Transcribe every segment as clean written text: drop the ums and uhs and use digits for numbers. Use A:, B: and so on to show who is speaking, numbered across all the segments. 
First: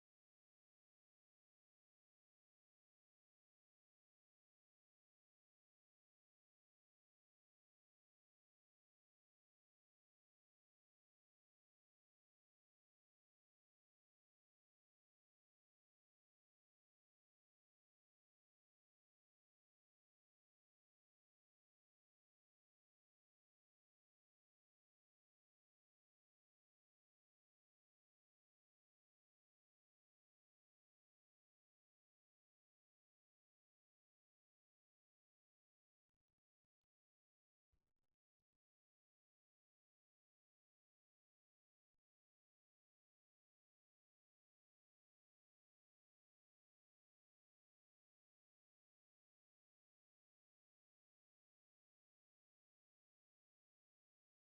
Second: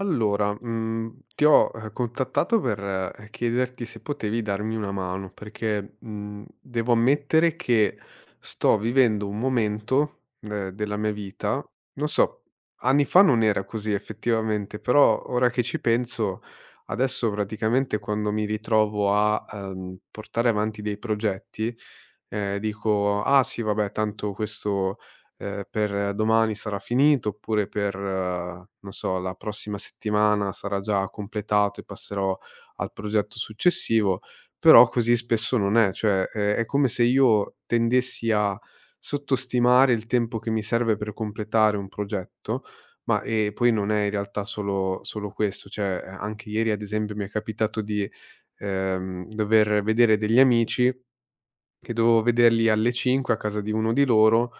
A: Allora, ti ho, contattato per, chiederti se potevi darmi una mano, perché, devo ammettere che sto vivendo un momento, della mia vita, non so, anni fa non era così effettivamente, però ora che ci penso, adesso praticamente quando mi ritrovo a, portare avanti dei progetti, dico: "Ah sì vabbè tanto questo, per domani sarà finito", oppure per, non so, la prossima settimana sarà già completato e passerò al progetto successivo, però così spesso non è. Cioè, è come se io tendessi a sottostimare il tempo che mi serve per completare un progetto, ma poi non è in realtà solo questo. Cioè, anche ieri ad esempio mi è capitato di, dover vedere degli amici che dovevo vederli alle 5 a casa di uno di loro.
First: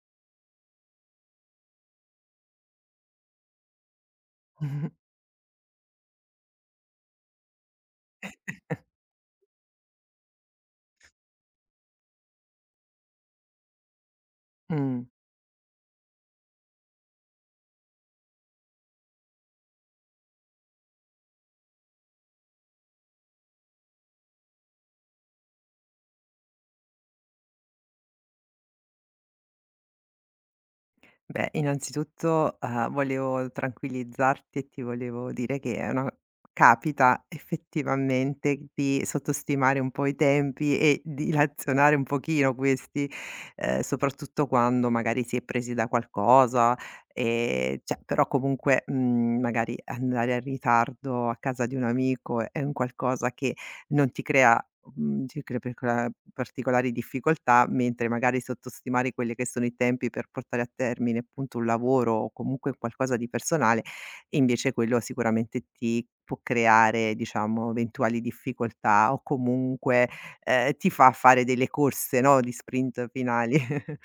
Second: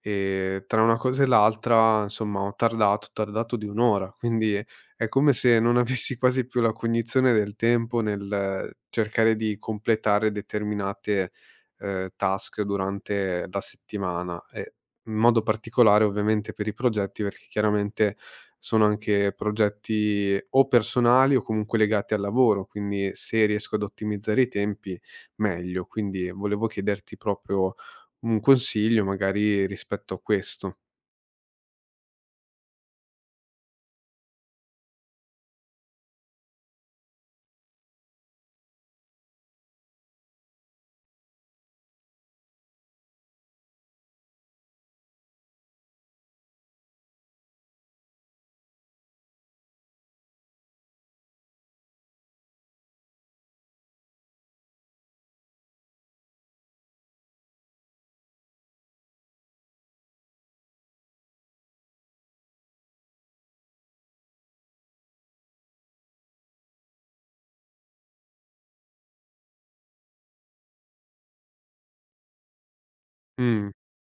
A: Tra una cosa e l'altra, insomma, ho tardato di un' ora, quindi
B: Mh-mh,
A: è come se non avessi quasi più la cognizione del tempo nel cercare di completare determinate, task durante la settimana e
B: mh.
A: in modo particolare ovviamente per i progetti, perché chiaramente sono anche progetti o personali o comunque legati al lavoro, quindi se riesco ad ottimizzare i tempi meglio. Quindi volevo chiederti proprio un consiglio magari rispetto a questo.
B: Beh, innanzitutto, volevo tranquillizzarti e ti volevo dire che è una capita effettivamente di sottostimare un po' i tempi e dilazionare un pochino questi, soprattutto quando magari si è presi da qualcosa, cioè però comunque, magari andare in ritardo a casa di un amico è un qualcosa che non ti crea ti crea percola particolari difficoltà, mentre magari sottostimare quelli che sono i tempi per portare a termine appunto un lavoro o comunque qualcosa di personale, invece quello sicuramente ti può creare diciamo eventuali difficoltà o comunque, ti fa fare delle corse, no, di sprint finali.
A: Mh.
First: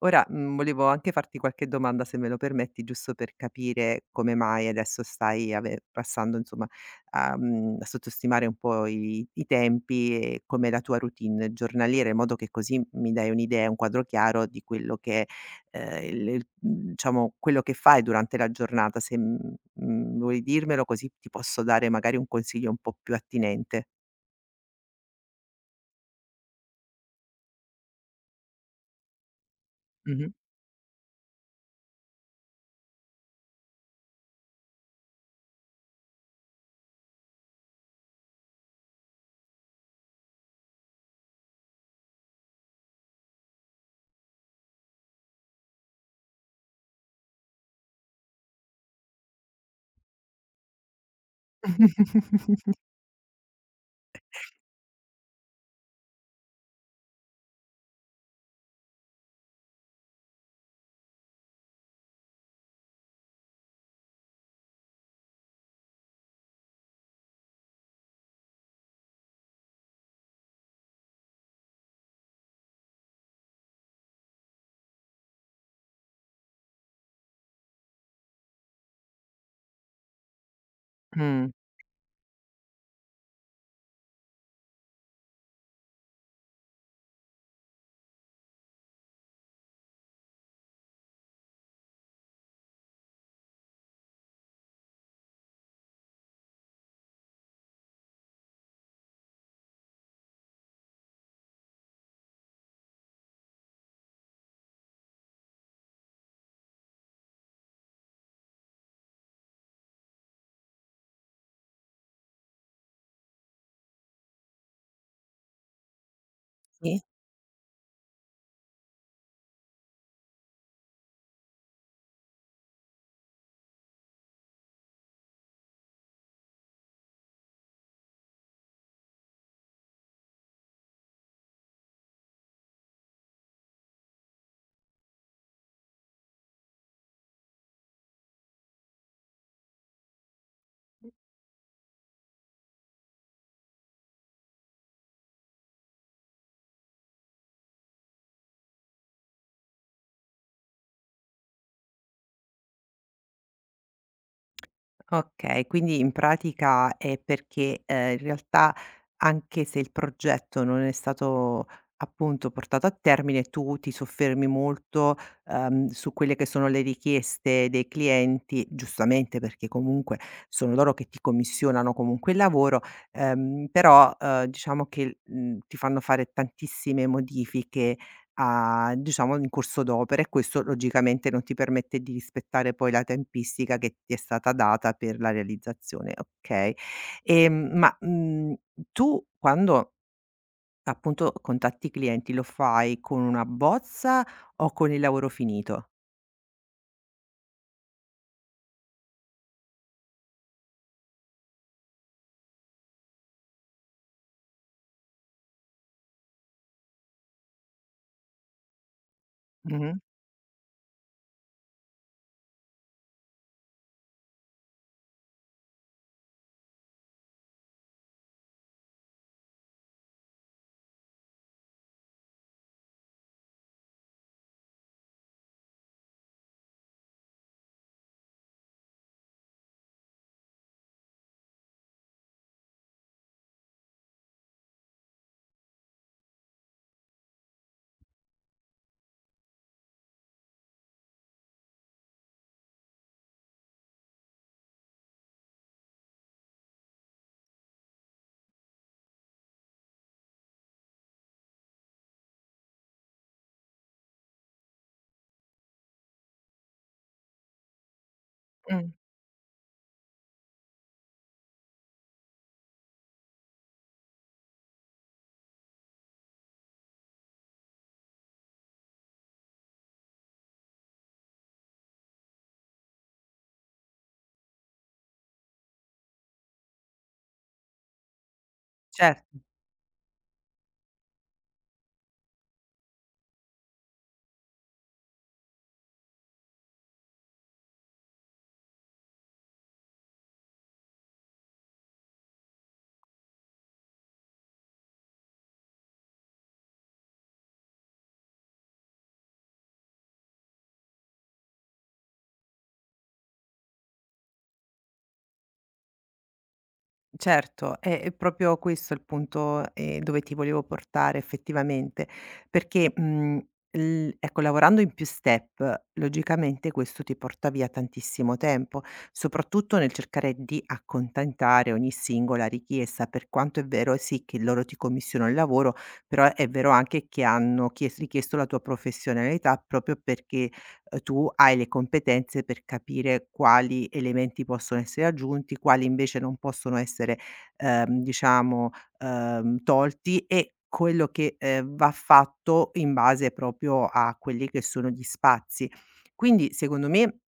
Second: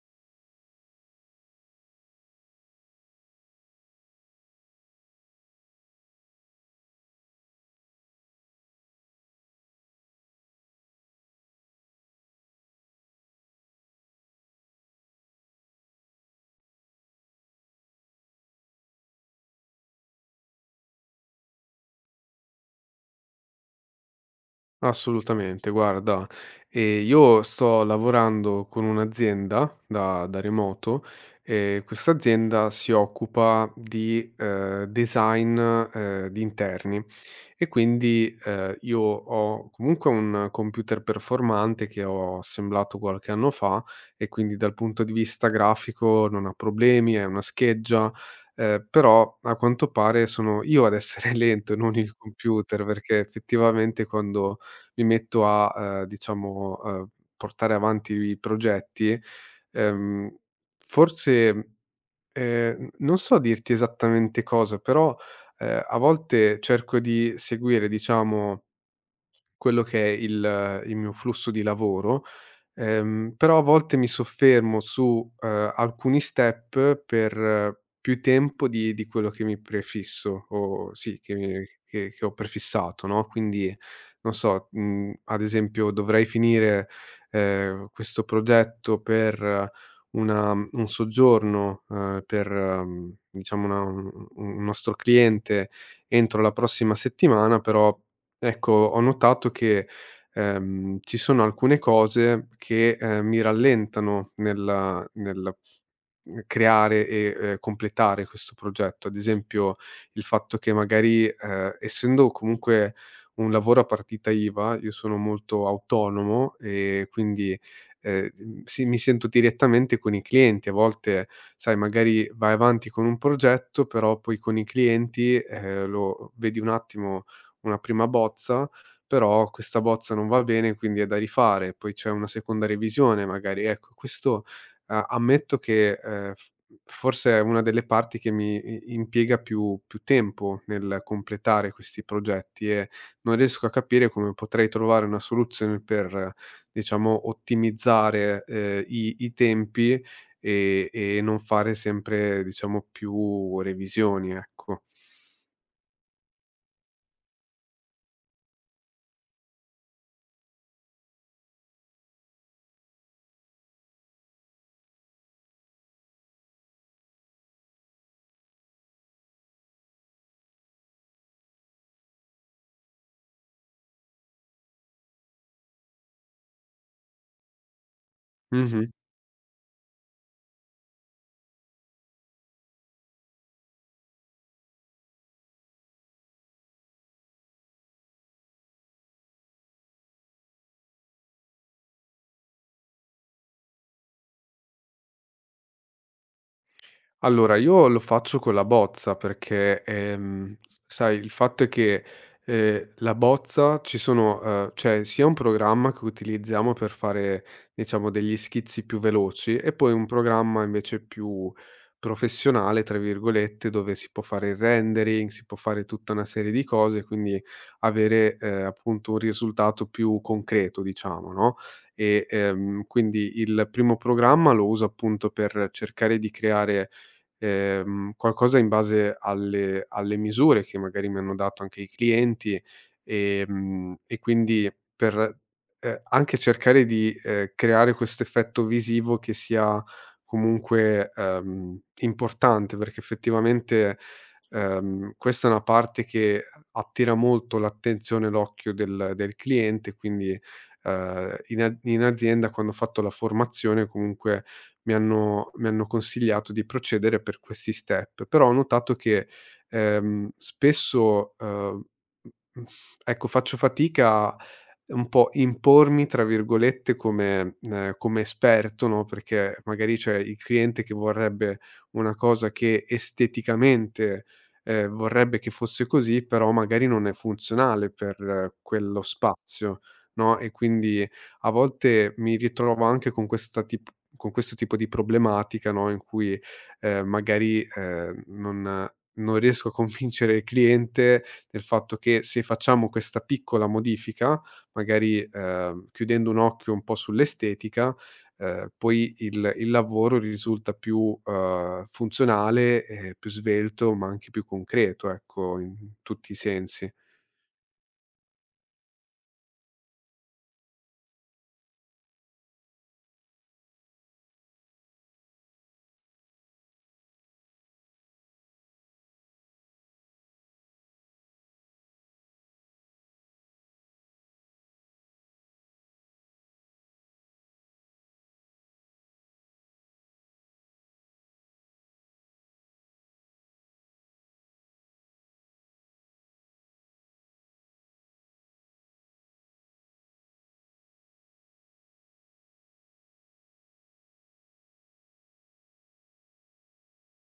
B: Ora, volevo anche farti qualche domanda, se me lo permetti, giusto per capire come mai adesso stai ave passando insomma a a sottostimare un po' i tempi e come la tua routine giornaliera, in modo che così mi dai un'idea, un quadro chiaro di quello che, il diciamo quello che fai durante la giornata. Se, vuoi dirmelo così ti posso dare magari un consiglio un po' più attinente.
A: Assolutamente, guarda, io sto lavorando con un'azienda
B: Mh-mh.
A: da
B: Mh.
A: da remoto, e quest'azienda si occupa di, design, di interni, e quindi, io ho comunque un computer performante che ho assemblato qualche anno fa, e quindi dal punto di vista grafico non ha problemi, è una scheggia, però a quanto pare sono io ad essere lento e non il computer, perché effettivamente quando mi metto a, diciamo, portare avanti i progetti, ehm, forse, non so dirti esattamente cosa, però, a volte cerco di seguire, diciamo, quello che è il mio flusso di lavoro. Però a volte mi soffermo su, alcuni step per più tempo di quello che mi prefisso o sì, che mi che ho prefissato, no, quindi non so, ad esempio dovrei finire, questo progetto per una un soggiorno, per, diciamo una un nostro cliente entro la prossima settimana, però ecco, ho notato che ci sono alcune cose che, mi rallentano nel creare e, completare questo progetto. Ad esempio, il fatto che magari, essendo comunque un lavoro a partita IVA, io sono molto autonomo
B: Sì.
A: e quindi, sì, mi sento direttamente con i clienti. A volte, sai, magari vai avanti con un progetto, però poi con i clienti, lo vedi un attimo una prima bozza, però questa bozza non va bene, quindi è da rifare, poi c'è una seconda revisione magari. Ecco, questo a ammetto che, f forse è una delle parti che mi i impiega più tempo nel completare questi progetti, e non riesco a capire come potrei trovare una soluzione per, diciamo, ottimizzare, i tempi e non fare sempre, diciamo, più revisioni, ecco.
B: Okay, quindi in pratica è perché, in realtà anche se il progetto non è stato appunto portato a termine, tu ti soffermi molto, su quelle che sono le richieste dei clienti, giustamente perché comunque sono loro che ti commissionano comunque il lavoro, però, diciamo che, ti fanno fare tantissime modifiche
A: Mh-mh.
B: a diciamo in corso d'opera e questo logicamente non ti permette di rispettare poi la tempistica che ti è stata data per la realizzazione, okay. Ma, tu quando appunto contatti i clienti lo fai con una bozza o con il lavoro finito?
A: Allora, io lo faccio con la bozza perché, s sai, il fatto è che, la bozza ci sono c'è sia un programma che utilizziamo per fare, diciamo, degli schizzi più veloci, e poi
B: Mh-mh.
A: un programma invece più "professionale", tra virgolette, dove si può fare il rendering, si può fare tutta una serie di cose, quindi avere, appunto un risultato più concreto, diciamo, no, e, quindi il primo programma lo uso appunto per cercare di creare qualcosa in base alle misure che magari mi hanno dato anche i clienti, e quindi per, anche cercare di, creare questo effetto visivo che sia comunque, importante, perché effettivamente, questa è una parte che attira molto l'attenzione e l'occhio del cliente, quindi, in azienda quando ho fatto la formazione comunque mi hanno consigliato di procedere per questi step, però ho
B: Mh,
A: notato che, spesso, mh, ecco, faccio fatica a un po' "impormi" tra virgolette come esperto, no, perché magari c'è il cliente che vorrebbe una cosa che esteticamente, vorrebbe che fosse così, però magari non è funzionale per quello
B: cer
A: spazio, no, e quindi a volte mi ritrovo anche con questa tip con questo tipo di problematica, no, in cui, magari, non riesco a convincere il cliente del fatto che se facciamo questa piccola modifica, magari, chiudendo un occhio un po' sull'estetica, poi il lavoro risulta più, funzionale e più svelto, ma anche più concreto, ecco, in tutti i sensi.
B: Certo, è proprio questo il punto, dove ti volevo portare effettivamente, perché, l ecco, lavorando in più step, logicamente questo ti porta via tantissimo tempo, soprattutto nel cercare di accontentare ogni singola richiesta, per quanto è vero sì che loro ti commissionano il lavoro, però è vero anche che hanno chies richiesto la tua professionalità proprio perché tu hai le competenze per capire quali elementi possono essere aggiunti, quali invece non possono essere, diciamo, tolti e quello che va fatto in base proprio a quelli che sono gli spazi. Quindi, secondo me,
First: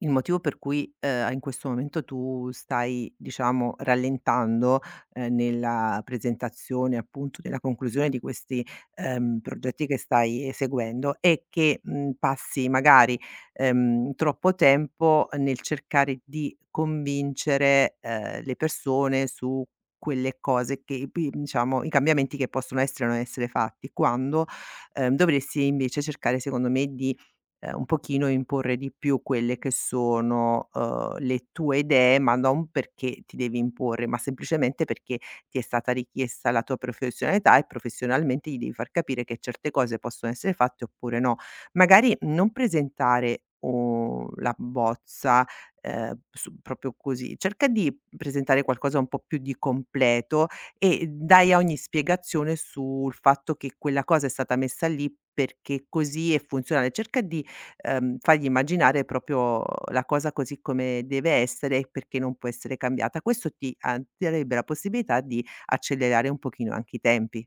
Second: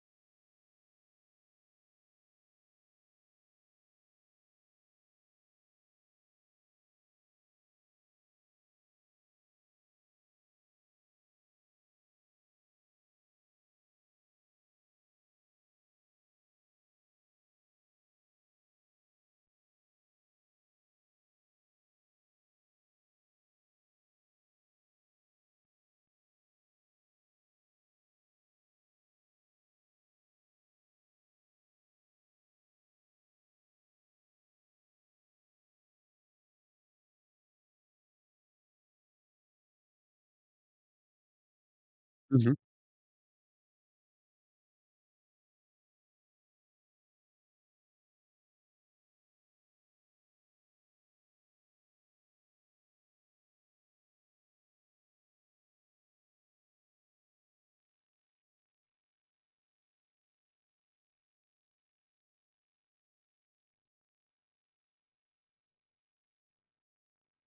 B: il motivo per cui, in questo momento tu stai, diciamo, rallentando, nella presentazione appunto della conclusione di questi, progetti che stai eseguendo è che, passi magari, troppo tempo nel cercare di convincere, le persone su quelle cose che pi diciamo, i cambiamenti che possono essere o non essere fatti, quando, dovresti invece cercare secondo me di un pochino imporre di più quelle che sono, le tue idee, ma non perché ti devi imporre, ma semplicemente perché ti è stata richiesta la tua professionalità e professionalmente gli devi far capire che certe cose possono essere fatte oppure no. Magari non
A: Mh-mh.
B: presentare u la bozza, su proprio così, cerca di presentare qualcosa un po' più di completo e dai ogni spiegazione sul fatto che quella cosa è stata messa lì perché così è funzionale. Cerca di fargli immaginare proprio la cosa così come deve essere e perché non può essere cambiata. Questo ti, ti darebbe la possibilità di accelerare un pochino anche i tempi.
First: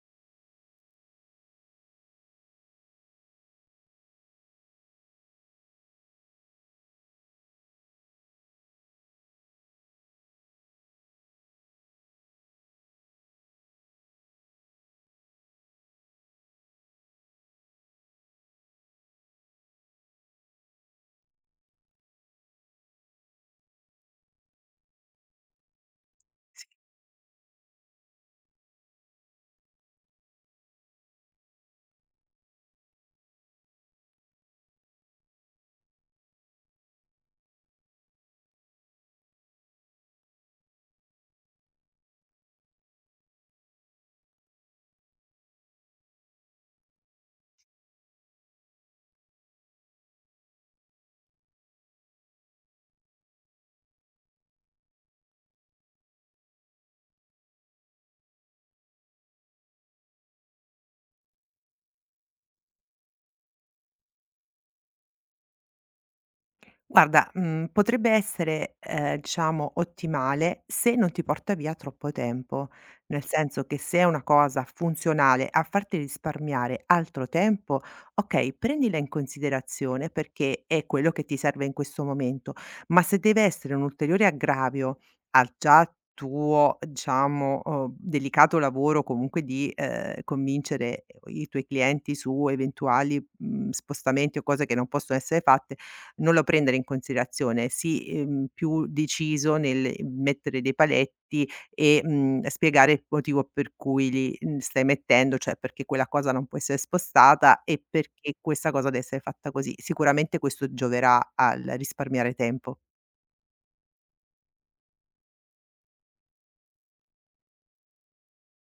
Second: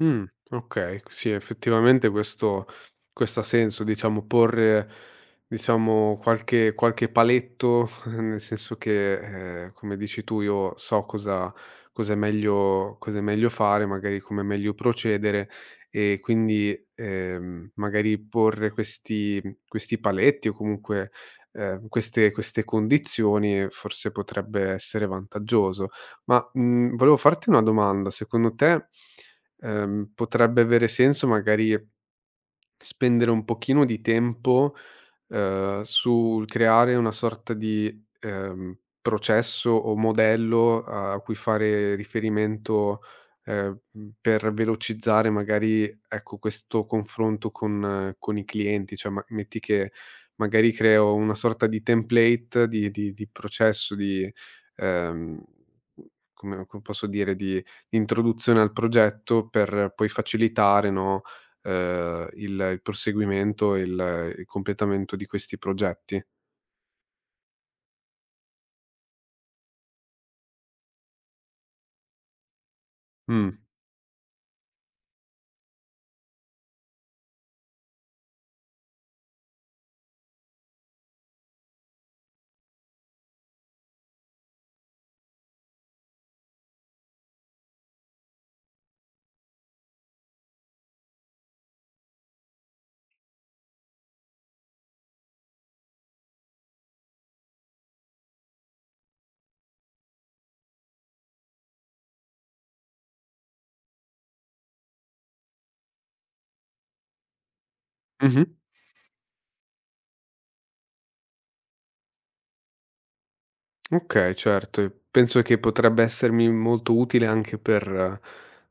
A: Mh, okay. Sì, effettivamente questo ha senso, diciamo porre, diciamo, qualche paletto, nel senso che, come dici tu, io so cosa è meglio fare, magari come è meglio procedere, e quindi, magari porre questi paletti o comunque, queste condizioni forse potrebbe essere vantaggioso. Ma, volevo farti una domanda: secondo te, potrebbe avere senso magari spendere un pochino di tempo sul creare una sorta di, processo o modello a cui fare riferimento, per velocizzare magari, ecco, questo confronto con i clienti. Cioè, ma metti che magari creo una sorta di template di processo, di, ehm, come posso dire, di introduzione al progetto per poi facilitare, no, il proseguimento e il completamento di questi progetti.
B: Guarda, potrebbe essere, diciamo ottimale se non ti porta via troppo tempo, nel
A: Mh.
B: senso che se è una cosa funzionale a farti risparmiare altro tempo, okay, prendila in considerazione perché è quello che ti serve in questo momento, ma se deve essere un ulteriore aggravio al già tuo, diciamo, delicato lavoro comunque di, convincere i tuoi clienti su eventuali, spostamenti o cose che non possono essere fatte non lo prendere in considerazione, sii, più deciso nel mettere dei paletti e, spiegare il motivo per cui li, stai mettendo, cioè perché quella cosa non può essere spostata e perché
A: Mh-mh.
B: questa cosa deve essere fatta così. Sicuramente questo gioverà al risparmiare tempo.
A: Okay, certo, e penso che potrebbe essermi molto utile anche per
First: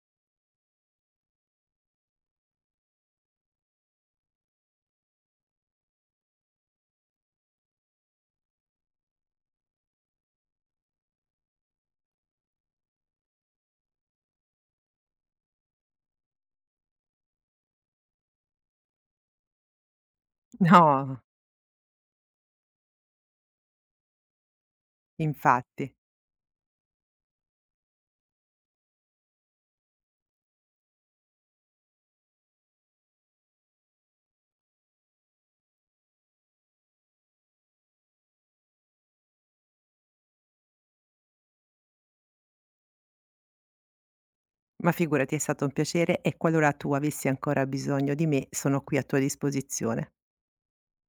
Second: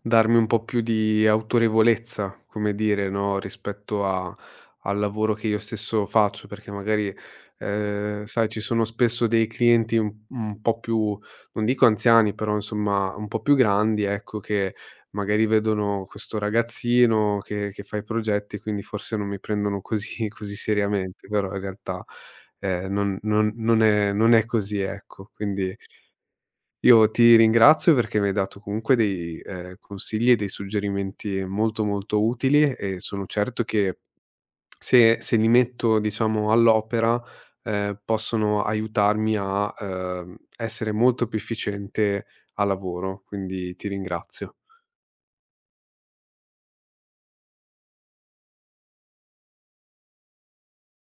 A: darmi un po' più di autorevolezza, come dire, no, rispetto a al lavoro che io stesso faccio, perché magari, sai, ci sono spesso dei clienti un po' più non dico anziani, però insomma un po' più grandi, ecco, che magari vedono questo ragazzino che fa i progetti, quindi forse non mi prendono così così
B: No,
A: seriamente, però in realtà non è così, ecco. Quindi
B: infatti.
A: io ti ringrazio perché mi hai dato comunque dei, consigli e dei suggerimenti molto, molto utili e sono certo che se li metto, diciamo, all'opera, possono aiutarmi a, essere molto più efficiente al lavoro, quindi ti ringrazio.
B: Ma figurati, è stato un piacere e qualora tu avessi ancora bisogno di me, sono qui a tua disposizione.